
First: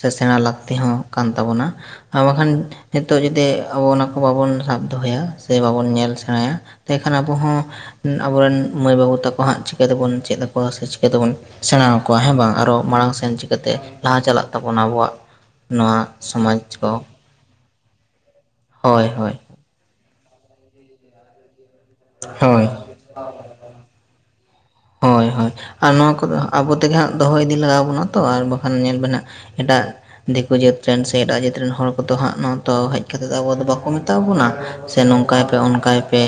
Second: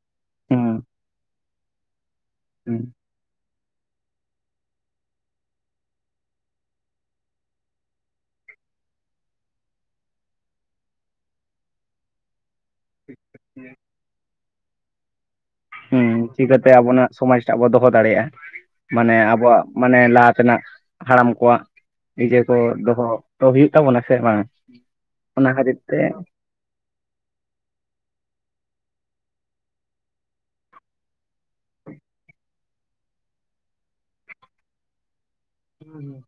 ᱥᱮ ᱥᱮᱬᱟ ᱞᱟᱹᱠᱛᱤ ᱦᱮᱸ ᱦᱚᱸ ᱠᱟᱱ ᱛᱟᱵᱳᱱᱟ᱾ ᱟᱨ ᱵᱟᱠᱷᱟᱱ ᱦᱮᱸ ᱱᱤᱛᱚᱜ ᱡᱩᱫᱤ ᱟᱵᱚ ᱚᱱᱟ ᱠᱚ ᱵᱟᱵᱚᱱ ᱥᱟᱵ ᱫᱚᱦᱚᱭᱟ ᱥᱮ ᱵᱟᱵᱚᱱ ᱧᱮᱞ ᱥᱮᱬᱟᱭᱟ ᱛᱮ ᱠᱷᱟᱱ ᱟᱵᱚ ᱦᱚᱸ ᱟᱵᱚᱨᱮᱱ ᱢᱟᱹᱭ ᱵᱟᱹᱵᱩ ᱛᱟᱠᱚ ᱦᱟᱸᱜ ᱪᱤᱠᱟᱹ ᱛᱮᱵᱚᱱ ᱪᱮᱫ ᱟᱠᱚᱣᱟ ᱥᱮ ᱪᱤᱠᱟᱹ ᱛᱮᱵᱚᱱ ᱥᱮᱬᱟᱣ ᱟᱠᱚᱣᱟ ᱦᱮᱸ ᱵᱟᱝ ᱟᱨᱚ ᱢᱟᱲᱟᱝ ᱥᱮᱱ ᱪᱤᱠᱟᱹᱛᱮ ᱞᱟᱦᱟ ᱪᱟᱞᱟᱜ ᱛᱟᱵᱚᱱᱟ ᱟᱵᱚᱣᱟᱜ ᱱᱚᱣᱟ ᱦᱩᱸ ᱥᱚᱢᱟᱡᱽ ᱪᱤᱠᱟᱹᱛᱮ ᱠᱚ ᱟᱵᱚᱱᱟᱜ ᱥᱚᱢᱟᱡ ᱴᱟᱜ ᱵᱚ ᱫᱚᱦᱚ ᱫᱟᱲᱮᱭᱟᱜ-ᱟ᱾ ᱦᱳᱭ ᱢᱟᱱᱮ ᱦᱳᱭ ᱟᱵᱚᱣᱟᱜ ᱢᱟᱱᱮ ᱞᱟᱦᱟ ᱛᱮᱱᱟᱜ ᱦᱟᱲᱟᱢ ᱠᱚᱣᱟᱜ ᱤᱡᱟᱹ ᱠᱚ ᱦᱳᱭ ᱫᱚᱦᱚ ᱛᱚ ᱦᱩᱭᱩᱜ ᱛᱟᱵᱚᱱᱟ ᱥᱮ ᱵᱟᱝ ᱦᱳᱭ ᱦᱳᱭ ᱚᱱᱟ ᱠᱷᱟᱹᱛᱤᱨ ᱟᱨ ᱛᱮ ᱱᱚᱣᱟ ᱠᱚᱫᱚ ᱟᱵᱚ ᱛᱮᱜᱮ ᱦᱟᱸᱜ ᱫᱚᱦᱚ ᱤᱫᱤ ᱞᱟᱜᱟᱣ ᱵᱚᱱᱟ ᱛᱚ᱾ ᱟᱨ ᱵᱟᱠᱷᱟᱱ ᱧᱮᱞ ᱵᱮᱱ ᱦᱟᱸᱜ ᱮᱴᱟᱜ ᱫᱤᱠᱩ ᱡᱟᱹᱛ ᱨᱮᱱ ᱥᱮ ᱮᱴᱟᱜ ᱡᱟᱹᱛ ᱨᱮᱱ ᱦᱚᱲ ᱠᱚᱫᱚ ᱦᱟᱸᱜ ᱱᱚᱣᱟ ᱛᱚ ᱦᱮᱡ ᱠᱟᱛᱮᱜ ᱫᱚ ᱟᱵᱚ ᱫᱚ ᱵᱟᱠᱚ ᱢᱮᱛᱟᱣ ᱵᱚᱱᱟ, ᱥᱮ ᱱᱚᱝᱠᱟᱭ ᱯᱮ ᱚᱱᱠᱟᱭ ᱯᱮ᱾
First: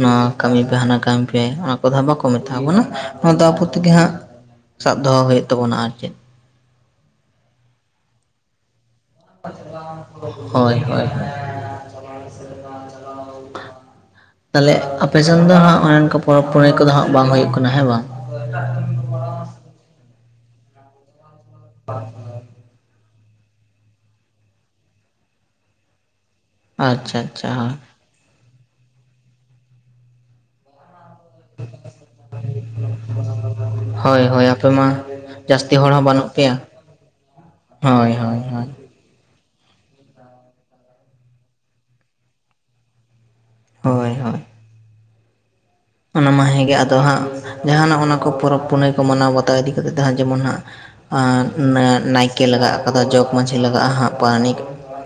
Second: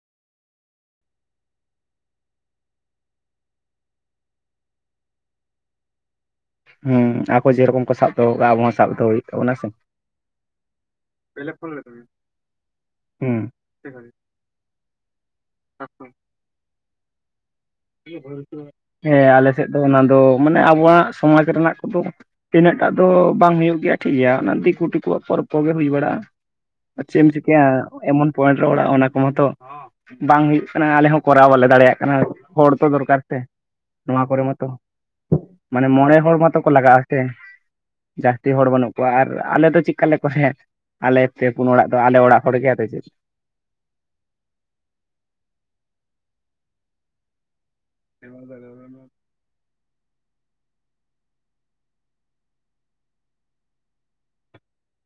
ᱱᱚᱣᱟ ᱠᱟᱹᱢᱤ ᱯᱮ ᱦᱟᱱᱟ ᱠᱟᱹᱢᱤ ᱯᱮ ᱚᱱᱟ ᱠᱚᱫᱚ ᱵᱟᱠᱚ ᱢᱮᱛᱟᱣ ᱵᱚᱱᱟ᱾ ᱱᱚᱣᱟ ᱫᱚ ᱟᱵᱚ ᱛᱮᱜᱮ ᱦᱟᱸᱜ ᱥᱟᱵ ᱫᱚᱦᱚ ᱦᱩᱭᱩᱜ ᱛᱟᱵᱚᱱᱟ ᱟᱨ ᱪᱮᱫ᱾ ᱦᱮᱸ ᱟᱠᱚ ᱡᱮ ᱨᱚᱠᱚᱢ ᱠᱚ ᱥᱟᱵ ᱫᱚᱦᱚ ᱠᱟᱜ-ᱟ, ᱟᱵᱚ ᱦᱚᱸ ᱥᱟᱵ ᱫᱚᱦᱚ ᱦᱩᱭᱩᱜ-ᱟ᱾ ᱦᱳᱭ ᱦᱳᱭ ᱦᱳᱭ᱾ ᱦᱮᱸ ᱛᱟᱞᱦᱮ ᱟᱯᱮ ᱥᱮᱱ ᱫᱚ ᱦᱟᱸᱜ ᱚᱱᱮ ᱚᱱᱠᱟ ᱯᱚᱨᱚᱵᱽ ᱯᱩᱱᱟᱹᱭ ᱠᱚᱫᱚ ᱦᱟᱸᱜ ᱵᱟᱝ ᱦᱩᱭᱩᱜ ᱠᱟᱱᱟ ᱦᱮᱸ ᱵᱟᱝ? ᱦᱮᱸ ᱟᱞᱮ ᱥᱮᱫ ᱫᱚ ᱚᱱᱟ ᱫᱚ ᱢᱟᱱᱮ ᱟᱵᱚᱣᱟᱜ ᱥᱚᱢᱟᱡᱽ ᱨᱮᱱᱟᱜ ᱠᱚᱫᱚ ᱛᱤᱱᱟᱹᱜ ᱴᱟᱜ ᱫᱚ ᱵᱟᱝ ᱦᱩᱭᱩᱜ ᱜᱮᱭᱟ ᱴᱷᱤᱠ ᱜᱮᱭᱟ᱾ ᱚᱱᱟ ᱫᱤᱠᱩ ᱴᱤᱠᱩᱣᱟᱜ ᱯᱚᱨᱚᱵᱽ ᱠᱚ ᱜᱮ ᱦᱩᱭ ᱵᱟᱲᱟᱜ-ᱟ᱾ ᱟᱨ ᱟᱪᱪᱷᱟ ᱪᱮᱫ ᱮᱢ ᱟᱪᱪᱷᱟ ᱪᱤᱠᱟᱹᱭᱟ ᱦᱳᱭ ᱮᱢᱚᱱ ᱯᱚᱭᱮᱱᱴ ᱨᱮ ᱚᱲᱟᱜ ᱚᱱᱟ ᱠᱚ ᱢᱟᱛᱚ ᱵᱟᱝ ᱦᱩᱭᱩᱜ ᱠᱟᱱᱟ᱾ ᱟᱞᱮ ᱦᱚᱸ ᱠᱚᱨᱟᱣ ᱵᱟᱞᱮ ᱫᱟᱲᱮᱭᱟᱜ ᱠᱟᱱᱟ᱾ ᱦᱮ ᱦᱚᱲ ᱛᱚ ᱫᱚᱨᱠᱟᱨ ᱥᱮ᱾ ᱦᱳᱭ ᱱᱚᱣᱟ ᱠᱚᱨᱮ ᱦᱳᱭ ᱢᱟᱛᱚ ᱟᱯᱮ ᱢᱟ ᱡᱟᱹᱥᱛᱤ ᱢᱟᱱᱮ ᱦᱚᱸ ᱢᱚᱬᱮ ᱵᱟᱹᱱᱩᱜ ᱦᱚᱲ ᱢᱟᱛᱚ ᱯᱮᱭᱟ ᱠᱚ ᱞᱟᱜᱟᱜᱼᱟ ᱥᱮ ᱦᱳᱭ ᱦᱳᱭ ᱡᱟᱹᱥᱛᱤ ᱦᱳᱭ ᱦᱚᱲ ᱵᱟᱹᱱᱩᱜ ᱠᱩᱭᱟ ᱟᱨ ᱟᱞᱮ ᱫᱚ ᱪᱮᱫᱠᱟ ᱞᱮ ᱠᱚᱦᱮ ᱟᱞᱮ ᱯᱮ ᱯᱩᱱ ᱚᱲᱟᱜ ᱫᱚ ᱟᱞᱮ ᱚᱲᱟᱜ ᱦᱚᱲᱚᱜᱮ ᱟᱫᱚ ᱪᱮᱫ᱾ ᱦᱳᱭ ᱦᱳᱭ᱾ ᱚᱱᱟ ᱢᱟ ᱦᱮᱸᱜᱮ ᱟᱫᱚ ᱦᱟᱸᱜ ᱡᱟᱦᱟᱱᱟᱜ ᱚᱱᱟ ᱠᱚ ᱯᱚᱨᱚᱵᱽ ᱯᱩᱱᱟᱹᱭ ᱠᱚ ᱢᱟᱱᱟᱣ ᱵᱟᱛᱟᱣ ᱤᱫᱤ ᱠᱟᱛᱮᱫ ᱡᱟᱦᱟᱸ ᱡᱮᱢᱚᱱ ᱦᱟᱸᱜ ᱟᱨ ᱱᱟᱹ ᱱᱟᱭᱠᱮ ᱞᱟᱜᱟᱜᱼᱟ ᱠᱟᱫᱟ ᱡᱚᱜ ᱢᱟᱸᱡᱷᱤ ᱞᱟᱜᱟᱜᱼᱟ ᱦᱟᱸᱜ ᱯᱟᱨᱟᱱᱤᱠ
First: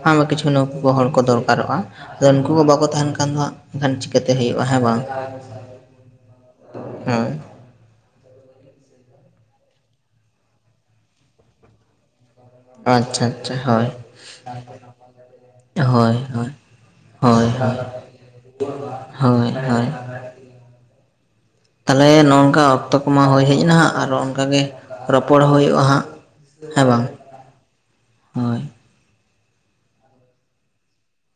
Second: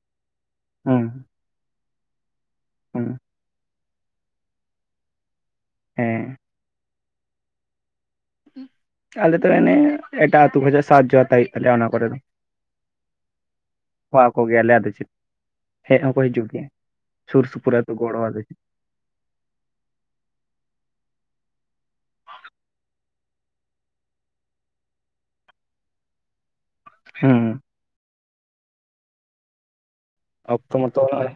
ᱟᱭᱢᱟ ᱠᱤᱪᱷᱩ ᱱᱩᱠᱚ ᱦᱩᱸ ᱦᱚᱲ ᱠᱚ ᱫᱚᱨᱠᱟᱨᱚᱜᱼᱟ ᱟᱫᱚ ᱱᱩᱠᱩ ᱠᱚ ᱵᱟᱠᱚ ᱦᱩᱸ ᱛᱟᱦᱮᱱ ᱠᱷᱟᱱ ᱫᱚ ᱦᱟᱸᱜ ᱮᱱᱠᱷᱟᱱ ᱪᱤᱠᱟᱹᱛᱮ ᱦᱩᱭᱩᱜᱼᱟ ᱦᱮᱸ ᱵᱟᱝ? ᱦᱮᱸ᱾ ᱦᱮᱸ᱾ ᱟᱞᱮ ᱫᱚ ᱮᱱᱮ ᱮᱴᱟᱜ ᱟᱹᱛᱩ ᱠᱷᱚᱡᱟᱜ ᱥᱟᱦᱟᱡᱡᱚ ᱦᱟᱛᱟ ᱦᱳᱭᱳᱜ ᱛᱟᱞᱮᱭᱟ᱾᱾ ᱚᱱᱟ ᱠᱚᱨᱮ ᱫᱚ ᱟᱪᱪᱷᱟ ᱟᱪᱪᱷᱟ ᱦᱚᱭ ᱦᱚᱦᱚ ᱟᱠᱚ ᱜᱮᱭᱟᱞᱮ ᱟᱫᱚ ᱪᱮᱫ ᱾ ᱦᱮᱡ ᱦᱳᱭ ᱦᱚᱸᱠᱚ ᱦᱤᱡᱩᱜ ᱦᱳᱭ ᱜᱮᱭᱟ ᱥᱩᱨ ᱦᱳᱭ ᱥᱩᱯᱩᱨ ᱟᱛᱳ ᱦᱳᱭ ᱜᱚᱲᱚ ᱟᱞᱮ ᱦᱳᱭ ᱦᱳᱭ᱾ ᱛᱟᱦᱚᱞᱮ ᱱᱚᱝᱠᱟ ᱚᱠᱛᱚ ᱠᱚᱢᱟ ᱦᱩᱭ ᱦᱮᱡ ᱱᱟᱦᱟᱜ ᱟᱨ ᱚᱱᱠᱟᱜᱮ ᱨᱚᱯᱚᱲ ᱦᱩᱭᱩᱜᱼᱟ ᱦᱟᱸᱜ᱾ ᱦᱮᱸ ᱵᱟᱝ? ᱦᱩᱸ᱾ ᱦᱳᱭ᱾ ᱚᱠᱴᱚ ᱢᱟᱛᱚ ᱱᱟᱜᱼᱚᱭ